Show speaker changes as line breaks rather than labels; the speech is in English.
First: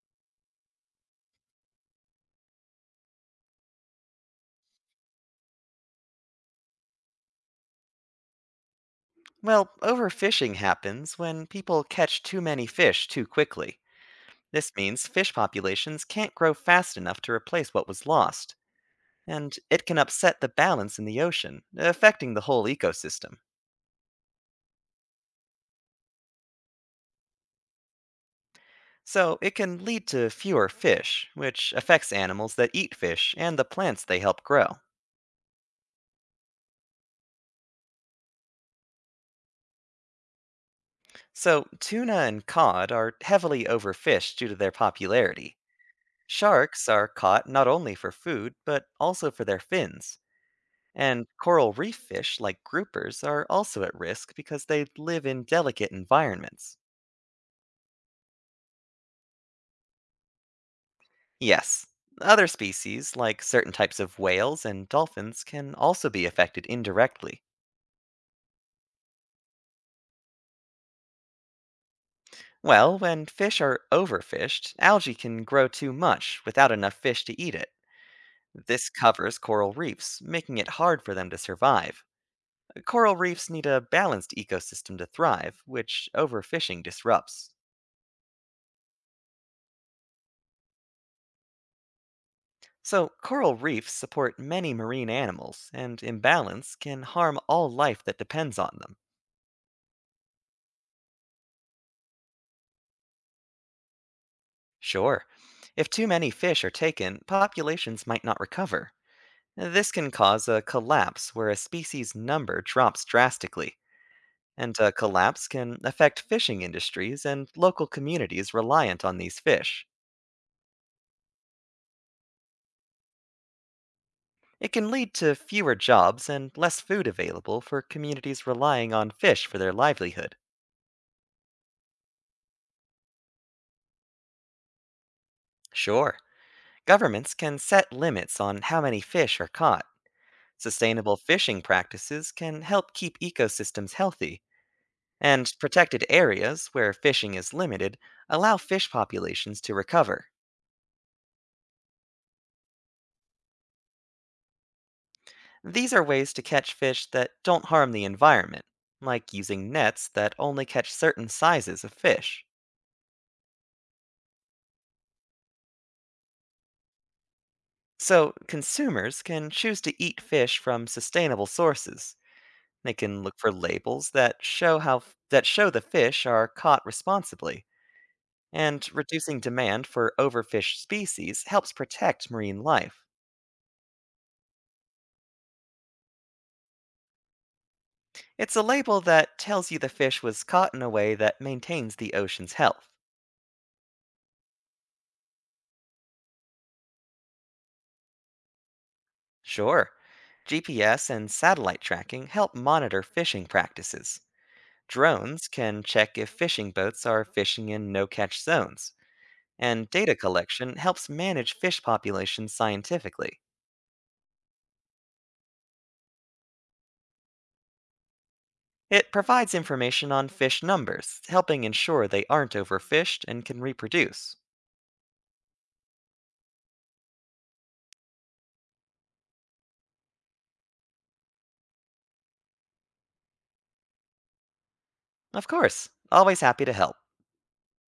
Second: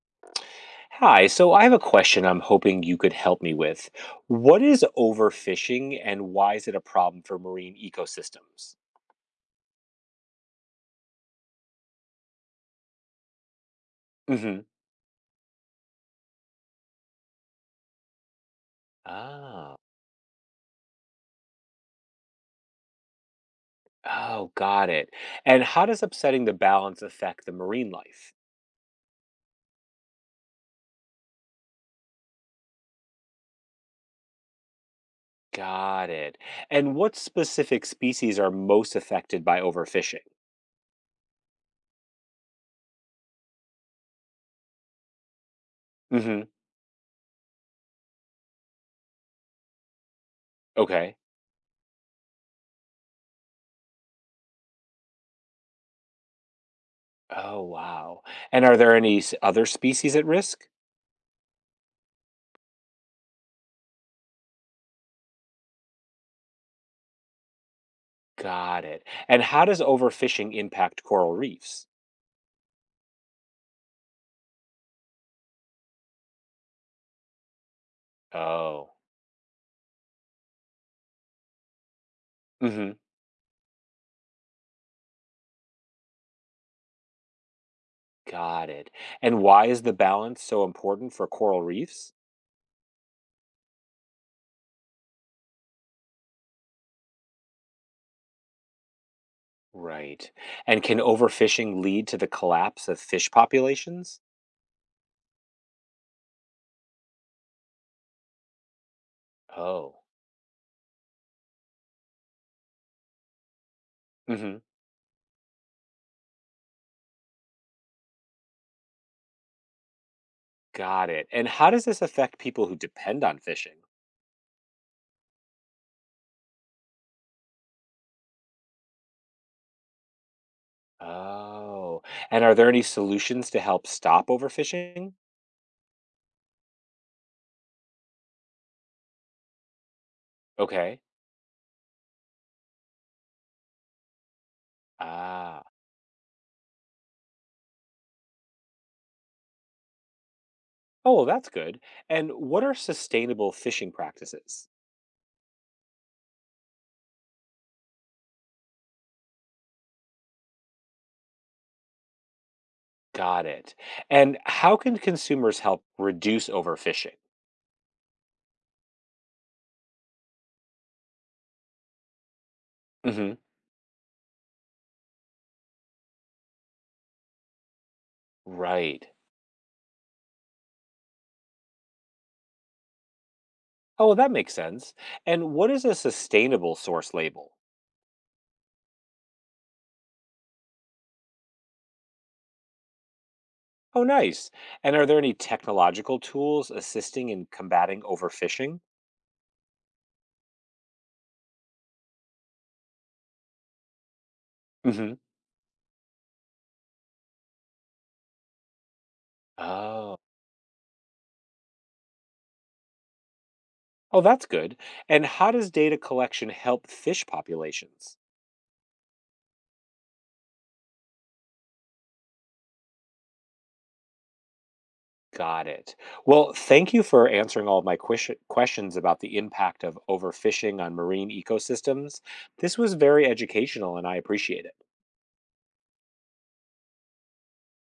Hi, so I have a question I'm hoping you could help me with. What is overfishing and why is it a problem for marine ecosystems?
Well, overfishing happens when people catch too many fish too quickly.
Hmm.
This means fish populations can't grow fast enough to replace what was lost, and
Oh,
it can upset the balance in the ocean, affecting the whole ecosystem.
oh, got it. And how does upsetting the balance affect the marine life?
So, it can lead to fewer fish, which affects animals that eat fish and the plants they help grow.
Got it. And what specific species are most affected by overfishing?
So, tuna and cod are heavily overfished due to their popularity.
Hmm.
Sharks are caught not only for food, but also for their fins.
Okay.
And coral reef fish, like groupers, are also at risk because they live in delicate environments.
Oh, wow. And are there any other species at risk?
Yes, other species, like certain types of whales and dolphins, can also be affected indirectly.
Got it. And how does overfishing impact coral reefs?
Well, when fish are overfished, algae can grow too much without enough fish to eat it. This
Oh.
covers coral reefs, making it hard for them to survive. Coral reefs need a balanced ecosystem to thrive, which overfishing disrupts.
Got it. And why is the balance so important for coral reefs?
So, coral reefs support many marine animals, and imbalance can harm all life that depends on them.
Right. And can overfishing lead to the collapse of fish populations?
Sure, if too many fish are taken, populations might not recover. This
Oh.
can cause a collapse where a species' number drops drastically,
Hmm.
and a collapse can affect fishing industries and local communities reliant on these fish.
Got it. And how does this affect people who depend on fishing?
It can lead to fewer jobs and less food available for communities relying on fish for their livelihood.
Oh. And are there any solutions to help stop overfishing?
Sure. Governments can set limits on how many fish are caught.
Okay.
Sustainable fishing practices can help keep ecosystems healthy, and
Ah.
protected areas where fishing is limited allow fish populations to recover.
Oh, well, that's good. And what are sustainable fishing practices?
These are ways to catch fish that don't harm the environment, like using nets that only catch certain sizes of fish.
Got it. And how can consumers help reduce overfishing?
So, consumers can choose to eat fish from sustainable sources. They can
Hmm.
look for labels that show how that show the fish are caught responsibly, and
Right.
reducing demand for overfished species helps protect marine life.
Oh, well, that makes sense. And what is a sustainable source label?
It's a label that tells you the fish was caught in a way that maintains the ocean's health.
Oh, nice. And are there any technological tools assisting in combating overfishing?
Sure, GPS and satellite tracking help monitor fishing practices.
Hmm.
Drones can check if fishing boats are fishing in no catch zones, and data
Oh,
collection helps manage fish populations scientifically.
oh, that's good. And how does data collection help fish populations?
It provides information on fish numbers, helping ensure they aren't overfished and can reproduce.
Got it. Well, thank you for answering all of my questions about the impact of overfishing on marine ecosystems. This was very educational, and I appreciate it.
Of course. Always happy to help.